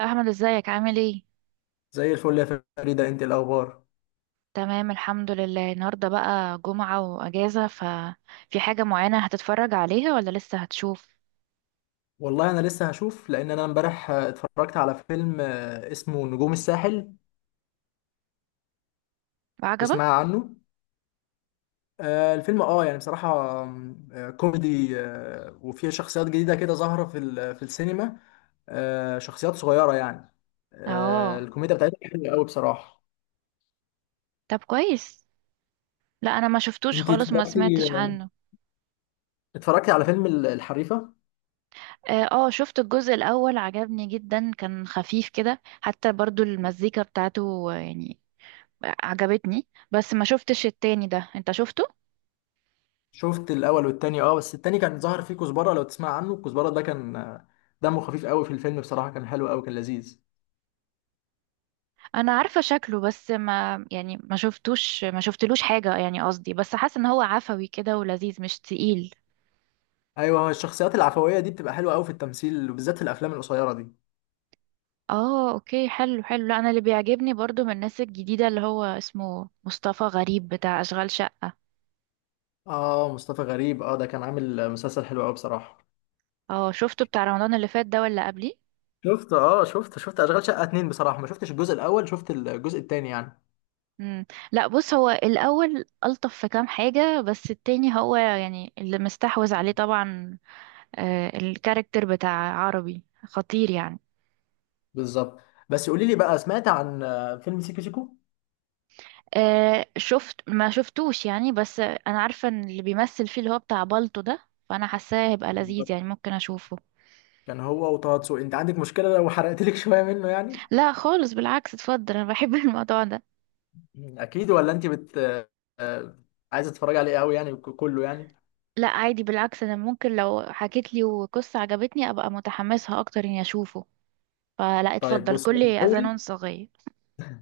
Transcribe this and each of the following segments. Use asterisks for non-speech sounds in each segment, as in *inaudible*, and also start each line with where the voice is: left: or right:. right: احمد، ازيك عامل ايه؟
left: زي الفل يا فريدة، انت الاخبار؟
right: تمام، الحمد لله. النهارده بقى جمعة واجازة، ففي حاجة معينة هتتفرج عليها ولا لسه هتشوف؟
left: والله انا لسه هشوف لان انا امبارح، اتفرجت على فيلم اسمه نجوم الساحل.
right: عجبك؟
left: تسمع عنه؟ الفيلم يعني بصراحة كوميدي، وفيه شخصيات جديدة كده ظاهرة في السينما. شخصيات صغيرة يعني.
right: اه.
left: الكوميديا بتاعتها حلوة قوي بصراحة.
right: طب، كويس. لا، انا ما شفتوش
left: انت
right: خالص، ما سمعتش
left: اتفرجتي؟
right: عنه.
left: اتفرجتي على فيلم الحريفة.
right: اه. شفت الجزء الاول، عجبني جدا، كان خفيف كده، حتى برضو المزيكا بتاعته، يعني عجبتني. بس ما شفتش التاني، ده انت شفته؟
left: شفت الاول والتاني، بس التاني كان ظاهر فيه كزبرة، لو تسمع عنه، الكزبرة ده كان دمه خفيف قوي في الفيلم، بصراحة كان حلو قوي، كان لذيذ.
right: انا عارفه شكله، بس ما يعني، ما شفتوش، ما شفتلوش حاجه يعني، قصدي بس حاسه ان هو عفوي كده ولذيذ، مش تقيل.
left: ايوه، هو الشخصيات العفويه دي بتبقى حلوه قوي في التمثيل، وبالذات في الافلام القصيره دي.
right: اه، اوكي. حلو حلو. لا، انا اللي بيعجبني برضو من الناس الجديده اللي هو اسمه مصطفى غريب، بتاع اشغال شقه.
left: اه، مصطفى غريب، ده كان عامل مسلسل حلو قوي بصراحه.
right: اه، شفته بتاع رمضان اللي فات ده ولا قبليه؟
left: شفت اه شفت شفت اشغال شقه اتنين، بصراحه ما شفتش الجزء الاول، شفت الجزء التاني يعني.
right: امم. لا، بص، هو الاول الطف في كام حاجه، بس التاني هو يعني اللي مستحوذ عليه طبعا. آه، الكاركتر بتاع عربي خطير يعني.
left: بالظبط. بس قولي لي بقى، سمعت عن فيلم سيكو سيكو؟
right: شفت، ما شفتوش يعني، بس انا عارفه ان اللي بيمثل فيه اللي هو بتاع بالتو ده، فانا حاساه هيبقى لذيذ
left: بالظبط.
right: يعني، ممكن اشوفه.
left: كان هو وطه دسوقي. انت عندك مشكله لو حرقت لك *laughs* شويه منه يعني؟
right: لا خالص، بالعكس، اتفضل. انا بحب *laughs* الموضوع ده.
left: اكيد؟ ولا انت بت آه، آه، عايزه تتفرجي عليه قوي يعني، كله يعني؟
right: لا، عادي، بالعكس. انا ممكن لو حكيت لي وقصه عجبتني ابقى متحمسها اكتر اني اشوفه، فلا
left: طيب
right: اتفضل،
left: بص، هو
right: كل
left: في الاول
right: اذان صغير.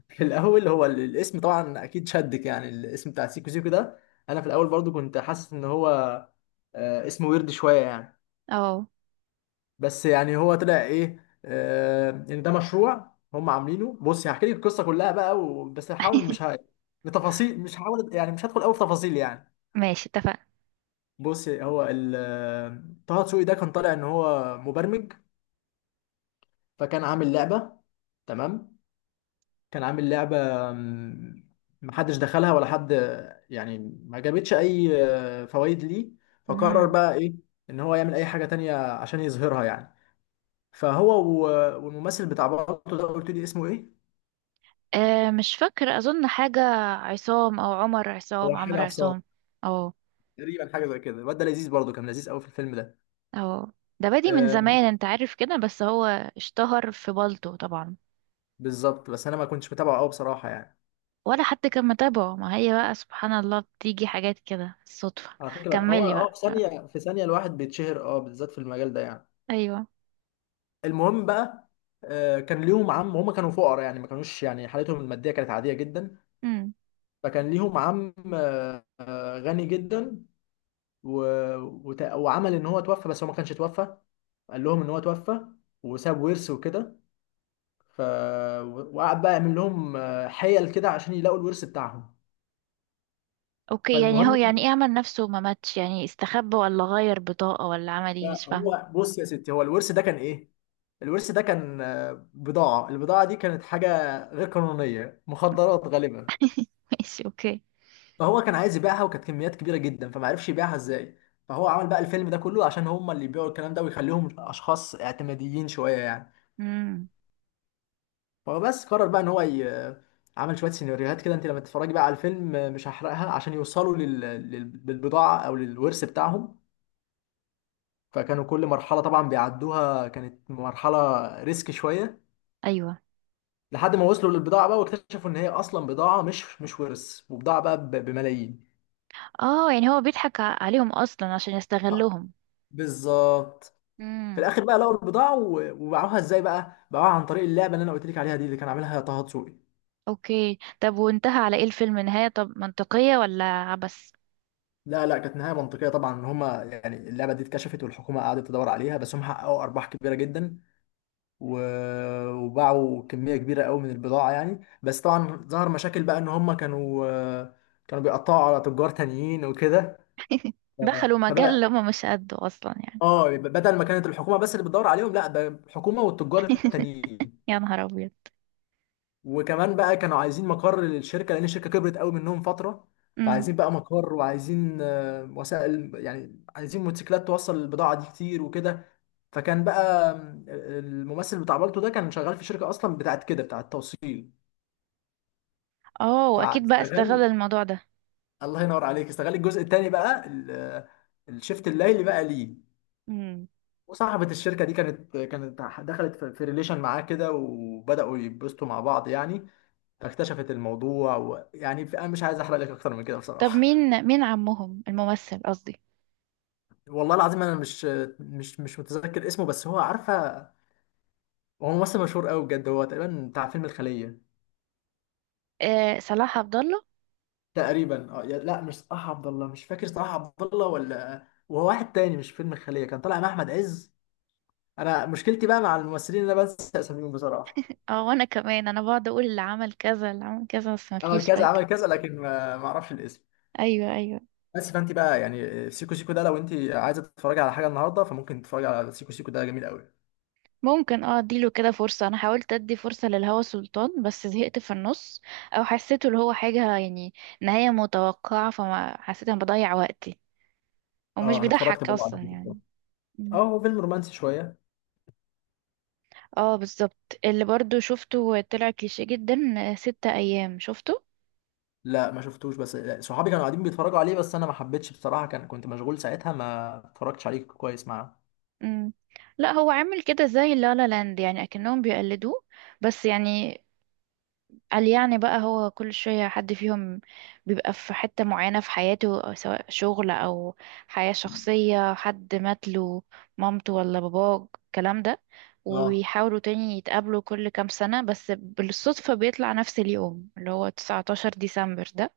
left: في الاول هو الاسم طبعا اكيد شدك، يعني الاسم بتاع سيكو سيكو ده. انا في الاول برضو كنت حاسس ان هو اسمه ويرد شويه يعني.
right: اه.
left: بس يعني هو طلع ايه؟ ان ده مشروع هم عاملينه. بص، هحكي لك القصه كلها بقى، بس هحاول، مش ه...
right: *laughs*
left: بتفاصيل، مش هحاول يعني مش هدخل قوي في تفاصيل يعني.
right: ماشي، اتفقنا.
left: بص، هو ال... آه، طه دسوقي ده كان طالع ان هو مبرمج، فكان عامل لعبه. تمام. كان عامل لعبة، مم، محدش دخلها ولا حد يعني، ما جابتش أي فوائد ليه. فقرر
right: مم.
left: بقى إيه؟ إن هو يعمل أي حاجة تانية عشان يظهرها يعني. فهو والممثل بتاع بالطو ده، قلت لي اسمه إيه؟
right: مش فاكره، اظن حاجه عصام او عمر عصام،
left: هو حاجة
right: عمرو
left: عصام،
right: عصام. اه،
left: تقريبا حاجة زي كده. الواد ده لذيذ، برضه كان لذيذ قوي في الفيلم ده.
right: اه. ده بادي من
left: آه
right: زمان، انت عارف كده، بس هو اشتهر في بلطو طبعا.
left: بالظبط، بس أنا ما كنتش متابعه قوي بصراحة يعني.
right: ولا حد كان متابعه، ما هي بقى سبحان الله، بتيجي حاجات كده الصدفة.
left: على فكرة، هو
right: كملي بقى.
left: في
right: ها.
left: ثانية في ثانية الواحد بيتشهر، بالذات في المجال ده يعني.
right: ايوه.
left: المهم بقى، كان ليهم عم، هم كانوا فقراء يعني، ما كانوش يعني، حالتهم الماديه كانت عاديه جدا.
right: امم.
left: فكان ليهم عم غني جدا، و... وعمل ان هو توفى بس هو ما كانش توفى، قال لهم ان هو توفى وساب ورث وكده. ف وقعد بقى يعمل لهم حيل كده عشان يلاقوا الورث بتاعهم.
right: اوكي، يعني هو
left: فالمهم،
right: يعني ايه؟ عمل نفسه ما ماتش يعني؟ استخبى ولا غير بطاقة ولا عمل ايه؟ مش فاهمه.
left: هو بص يا ستي، هو الورث ده كان ايه؟ الورث ده كان بضاعة. البضاعة دي كانت حاجة غير قانونية، مخدرات غالبا.
right: *laughs* ماشي، اوكي.
left: فهو كان عايز يبيعها، وكانت كميات كبيره جدا، فما عرفش يبيعها ازاي. فهو عمل بقى الفيلم ده كله عشان هم اللي يبيعوا الكلام ده، ويخليهم اشخاص اعتماديين شويه يعني.
right: امم.
left: فبس قرر بقى ان هو عمل شويه سيناريوهات كده. انت لما تتفرجي بقى على الفيلم، مش هحرقها، عشان يوصلوا للبضاعه او للورث بتاعهم. فكانوا كل مرحله طبعا بيعدوها كانت مرحله ريسك شويه،
right: ايوه.
left: لحد ما وصلوا للبضاعه بقى، واكتشفوا ان هي اصلا بضاعه، مش ورث، وبضاعه بقى بملايين.
right: اه، يعني هو بيضحك عليهم اصلا عشان يستغلهم.
left: بالظبط. في
right: امم.
left: الاخر بقى لقوا البضاعه، وباعوها ازاي بقى؟ باعوها عن طريق اللعبه اللي انا قلت لك عليها دي، اللي كان عاملها طه دسوقي.
right: اوكي. طب وانتهى على ايه الفيلم؟ نهاية طب منطقية ولا عبس؟
left: لا لا، كانت نهايه منطقيه طبعا، ان هم يعني اللعبه دي اتكشفت، والحكومه قعدت تدور عليها، بس هم حققوا ارباح كبيره جدا، و... وباعوا كميه كبيره قوي من البضاعه يعني. بس طبعا ظهر مشاكل بقى، ان هم كانوا بيقطعوا على تجار تانيين وكده. ف-
right: دخلوا مجال
left: فبقى،
right: اللي هما مش قده اصلا يعني.
left: اه بدل ما كانت الحكومه بس اللي بتدور عليهم، لا، ده الحكومه والتجار التانيين.
right: يا نهار ابيض!
left: وكمان بقى كانوا عايزين مقر للشركه، لان الشركه كبرت قوي منهم فتره.
right: امم.
left: فعايزين بقى مقر، وعايزين وسائل يعني، عايزين موتوسيكلات توصل البضاعه دي كتير وكده. فكان بقى الممثل بتاع بالتو ده كان شغال في شركه اصلا بتاعت كده، بتاعت توصيل.
right: اه، واكيد بقى
left: فاستغل.
right: استغل الموضوع ده.
left: الله ينور عليك. استغل الجزء التاني بقى، الشيفت الليلي بقى ليه.
right: امم.
left: وصاحبة الشركة دي كانت دخلت في ريليشن معاه كده، وبدأوا يتبسطوا مع بعض يعني. فاكتشفت الموضوع، ويعني انا مش عايز احرق لك اكتر من كده
right: طب
left: بصراحة.
right: مين، مين عمهم، الممثل قصدي؟
left: والله العظيم انا مش متذكر اسمه، بس هو عارفه. هو ممثل مشهور قوي بجد، هو تقريبا بتاع فيلم الخليه.
right: آه، صلاح عبد الله.
left: تقريبا لا، مش صلاح عبد الله، مش فاكر. صلاح عبد الله ولا وهو واحد تاني؟ مش فيلم الخليه، كان طالع مع احمد عز. انا مشكلتي بقى مع الممثلين ان انا بنسى اساميهم بصراحه.
right: اه، وانا كمان انا بقعد اقول اللي عمل كذا اللي عمل كذا، بس
left: عمل
right: مفيش
left: كذا،
right: فايده.
left: عمل كذا، لكن ما اعرفش الاسم.
right: ايوه، ايوه.
left: بس، فانت بقى يعني سيكو سيكو ده، لو انت عايزه تتفرجي على حاجه النهارده، فممكن تتفرجي على سيكو سيكو ده، جميل قوي.
right: ممكن. اه، اديله كده فرصه. انا حاولت ادي فرصه للهوى سلطان، بس زهقت في النص، او حسيته اللي هو حاجه يعني، نهايه متوقعه، فما حسيت انا بضيع وقتي، ومش
left: اه، انا اتفرجت
right: بيضحك
left: برضه على
right: اصلا يعني.
left: اه هو فيلم رومانسي شويه.
right: اه، بالظبط، اللي برضو شفته طلع كليشيه جدا. ستة ايام شفته؟
left: لا ما شفتوش، بس صحابي كانوا قاعدين بيتفرجوا عليه، بس انا ما حبيتش بصراحه، كنت مشغول ساعتها، ما اتفرجتش عليه كويس معاه.
right: مم. لا، هو عامل كده زي لا لا لاند يعني، اكنهم بيقلدوه. بس يعني، قال يعني بقى، هو كل شوية حد فيهم بيبقى في حتة معينة في حياته، أو سواء شغل او حياة شخصية، حد مات له، مامته ولا باباه، الكلام ده،
left: اه.
right: ويحاولوا تاني يتقابلوا كل كام سنة، بس بالصدفة بيطلع نفس اليوم اللي هو 19 ديسمبر ده،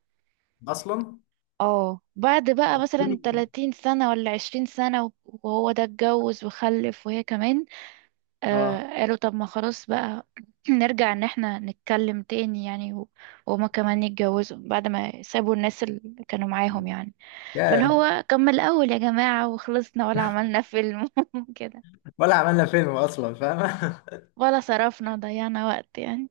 left: اصلا.
right: اه، بعد بقى مثلا 30 سنة ولا 20 سنة، وهو ده اتجوز وخلف وهي كمان.
left: اه.
right: قالوا طب، ما خلاص بقى، *clears throat* نرجع ان احنا نتكلم تاني يعني، وهما كمان يتجوزوا بعد ما سابوا الناس اللي كانوا معاهم يعني، فاللي
left: ياه.
right: هو كمل الأول يا جماعة وخلصنا، ولا عملنا فيلم *laughs* كده،
left: ولا عملنا فيلم اصلا، فاهم؟
right: ولا صرفنا وضيعنا وقت يعني.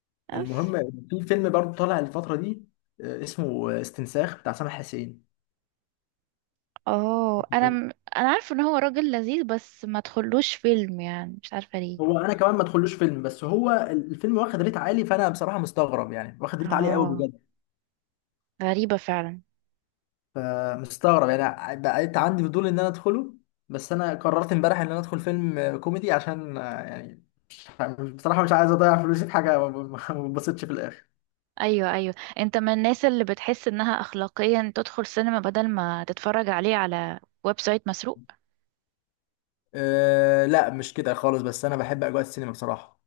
left: *laughs*
right: بس.
left: المهم، في فيلم برضه طالع الفتره دي، اسمه استنساخ، بتاع سامح حسين.
right: اه، انا عارفه ان هو راجل لذيذ، بس ما تخلوش فيلم يعني، مش عارفه ليه.
left: هو انا كمان ما ادخلوش فيلم، بس هو الفيلم واخد ريت عالي، فانا بصراحه مستغرب يعني، واخد ريت عالي قوي
right: اه،
left: بجد.
right: غريبه فعلا.
left: فمستغرب، يعني بقيت عندي فضول ان انا ادخله. بس انا قررت امبارح ان انا ادخل فيلم كوميدي، عشان يعني، مش عارف- بصراحة مش عايز اضيع فلوسي في حاجة ما بتبسطش في الاخر.
right: ايوه، ايوه. انت من الناس اللي بتحس انها اخلاقيا تدخل سينما بدل ما تتفرج عليه على ويب سايت مسروق؟
left: أه لا، مش كده خالص، بس انا بحب اجواء السينما بصراحة.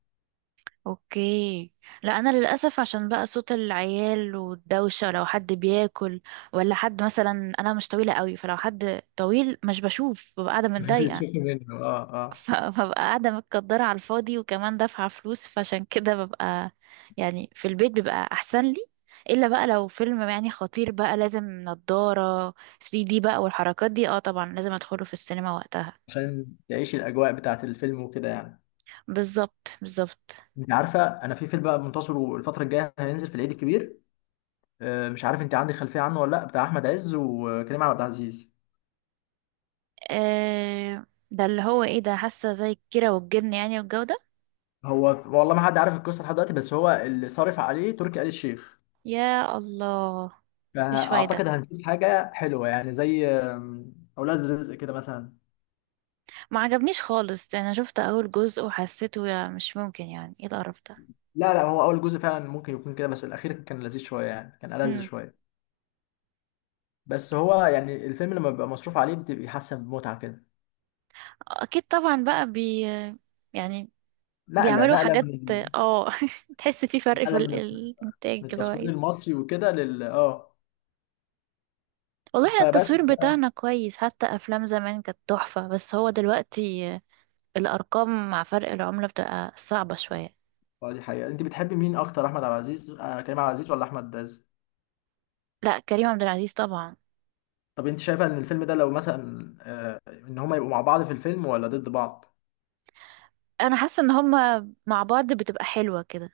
right: اوكي. لا، انا للاسف عشان بقى صوت العيال والدوشه، لو حد بياكل ولا حد مثلا، انا مش طويله قوي فلو حد طويل مش بشوف، ببقى قاعده
left: *laughs* مش
right: متضايقه،
left: بتشوف منه، اه اه.
right: فببقى قاعدة متقدرة على الفاضي، وكمان دافعة فلوس، فعشان كده ببقى، يعني في البيت بيبقى أحسن لي. إلا بقى لو فيلم يعني خطير بقى لازم نضارة 3D بقى والحركات دي، اه طبعا لازم أدخله في السينما وقتها.
left: عشان تعيش الاجواء بتاعت الفيلم وكده يعني.
right: بالظبط، بالظبط.
left: انت عارفة انا، في فيلم بقى منتصر الفترة الجاية، هينزل في العيد الكبير، أه. مش عارف انت عندك خلفية عنه ولا لا، بتاع احمد عز وكريم عبد العزيز.
right: آه، ده اللي هو ايه، ده حاسة زي الكيرة والجن يعني، والجو ده.
left: هو والله ما حد عارف القصه لحد دلوقتي، بس هو اللي صارف عليه تركي آل الشيخ.
right: يا الله. مش
left: فاعتقد
right: فايدة.
left: هنشوف حاجه حلوه يعني، زي اولاد رزق كده مثلا.
right: ما عجبنيش خالص، انا شفت اول جزء وحسيته، يا مش ممكن، يعني ايه القرف ده؟
left: لا لا، هو اول جزء فعلا ممكن يكون كده، بس الاخير كان لذيذ شويه يعني، كان ألذ
right: مم.
left: شويه. بس هو يعني الفيلم لما بيبقى مصروف عليه بتبقى حاسه بمتعه كده.
right: اكيد طبعا بقى، يعني
left: نقله
right: بيعملوا
left: نقله
right: حاجات.
left: من
right: اه. *laughs* تحس في فرق في
left: نقله من
right: الانتاج
left: من
right: اللي هو
left: التصوير
right: ايه.
left: المصري وكده لل اه.
right: والله احنا
left: فبس.
right: التصوير بتاعنا كويس، حتى افلام زمان كانت تحفة، بس هو دلوقتي الارقام مع فرق العملة بتبقى صعبة شوية.
left: اه، دي حقيقه. انت بتحبي مين اكتر، احمد عبد العزيز، كريم عبد العزيز ولا احمد عز؟
right: لا، كريم عبد العزيز طبعا.
left: طب انت شايفه ان الفيلم ده، لو مثلا ان هما يبقوا مع بعض في الفيلم، ولا ضد بعض؟
right: انا حاسة ان هما مع بعض بتبقى حلوة كده.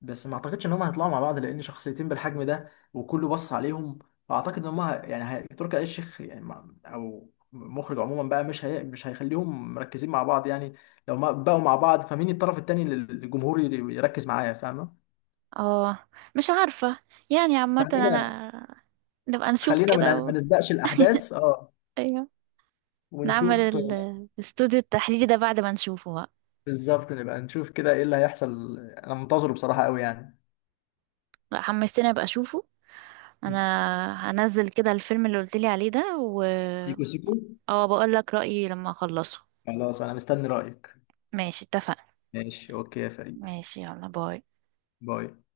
left: بس ما اعتقدش ان هما هيطلعوا مع بعض، لان شخصيتين بالحجم ده، وكله بص عليهم. فاعتقد ان هما تركي آل الشيخ يعني، او مخرج عموما بقى، مش هيخليهم مركزين مع بعض يعني. لو ما بقوا مع بعض، فمين الطرف التاني اللي الجمهور يركز معاه؟ فاهمه؟
right: اه، مش عارفة، يعني عامة
left: خلينا
right: انا نبقى
left: *laughs*
right: نشوف
left: خلينا
right: كده و...
left: ما نسبقش الاحداث، اه.
right: ايوه، نعمل
left: ونشوف
right: الاستوديو التحليلي ده بعد ما نشوفه بقى.
left: بالظبط، نبقى نشوف كده ايه اللي هيحصل. انا منتظره بصراحه قوي يعني.
right: لا، حمستني ابقى اشوفه. انا هنزل كده الفيلم اللي قلت لي عليه ده، و...
left: سيكو سيكو.
right: اه، بقول لك رأيي لما اخلصه.
left: خلاص انا مستني رأيك.
right: ماشي، اتفقنا.
left: ماشي اوكي يا فريد.
right: ماشي، يلا باي.
left: باي.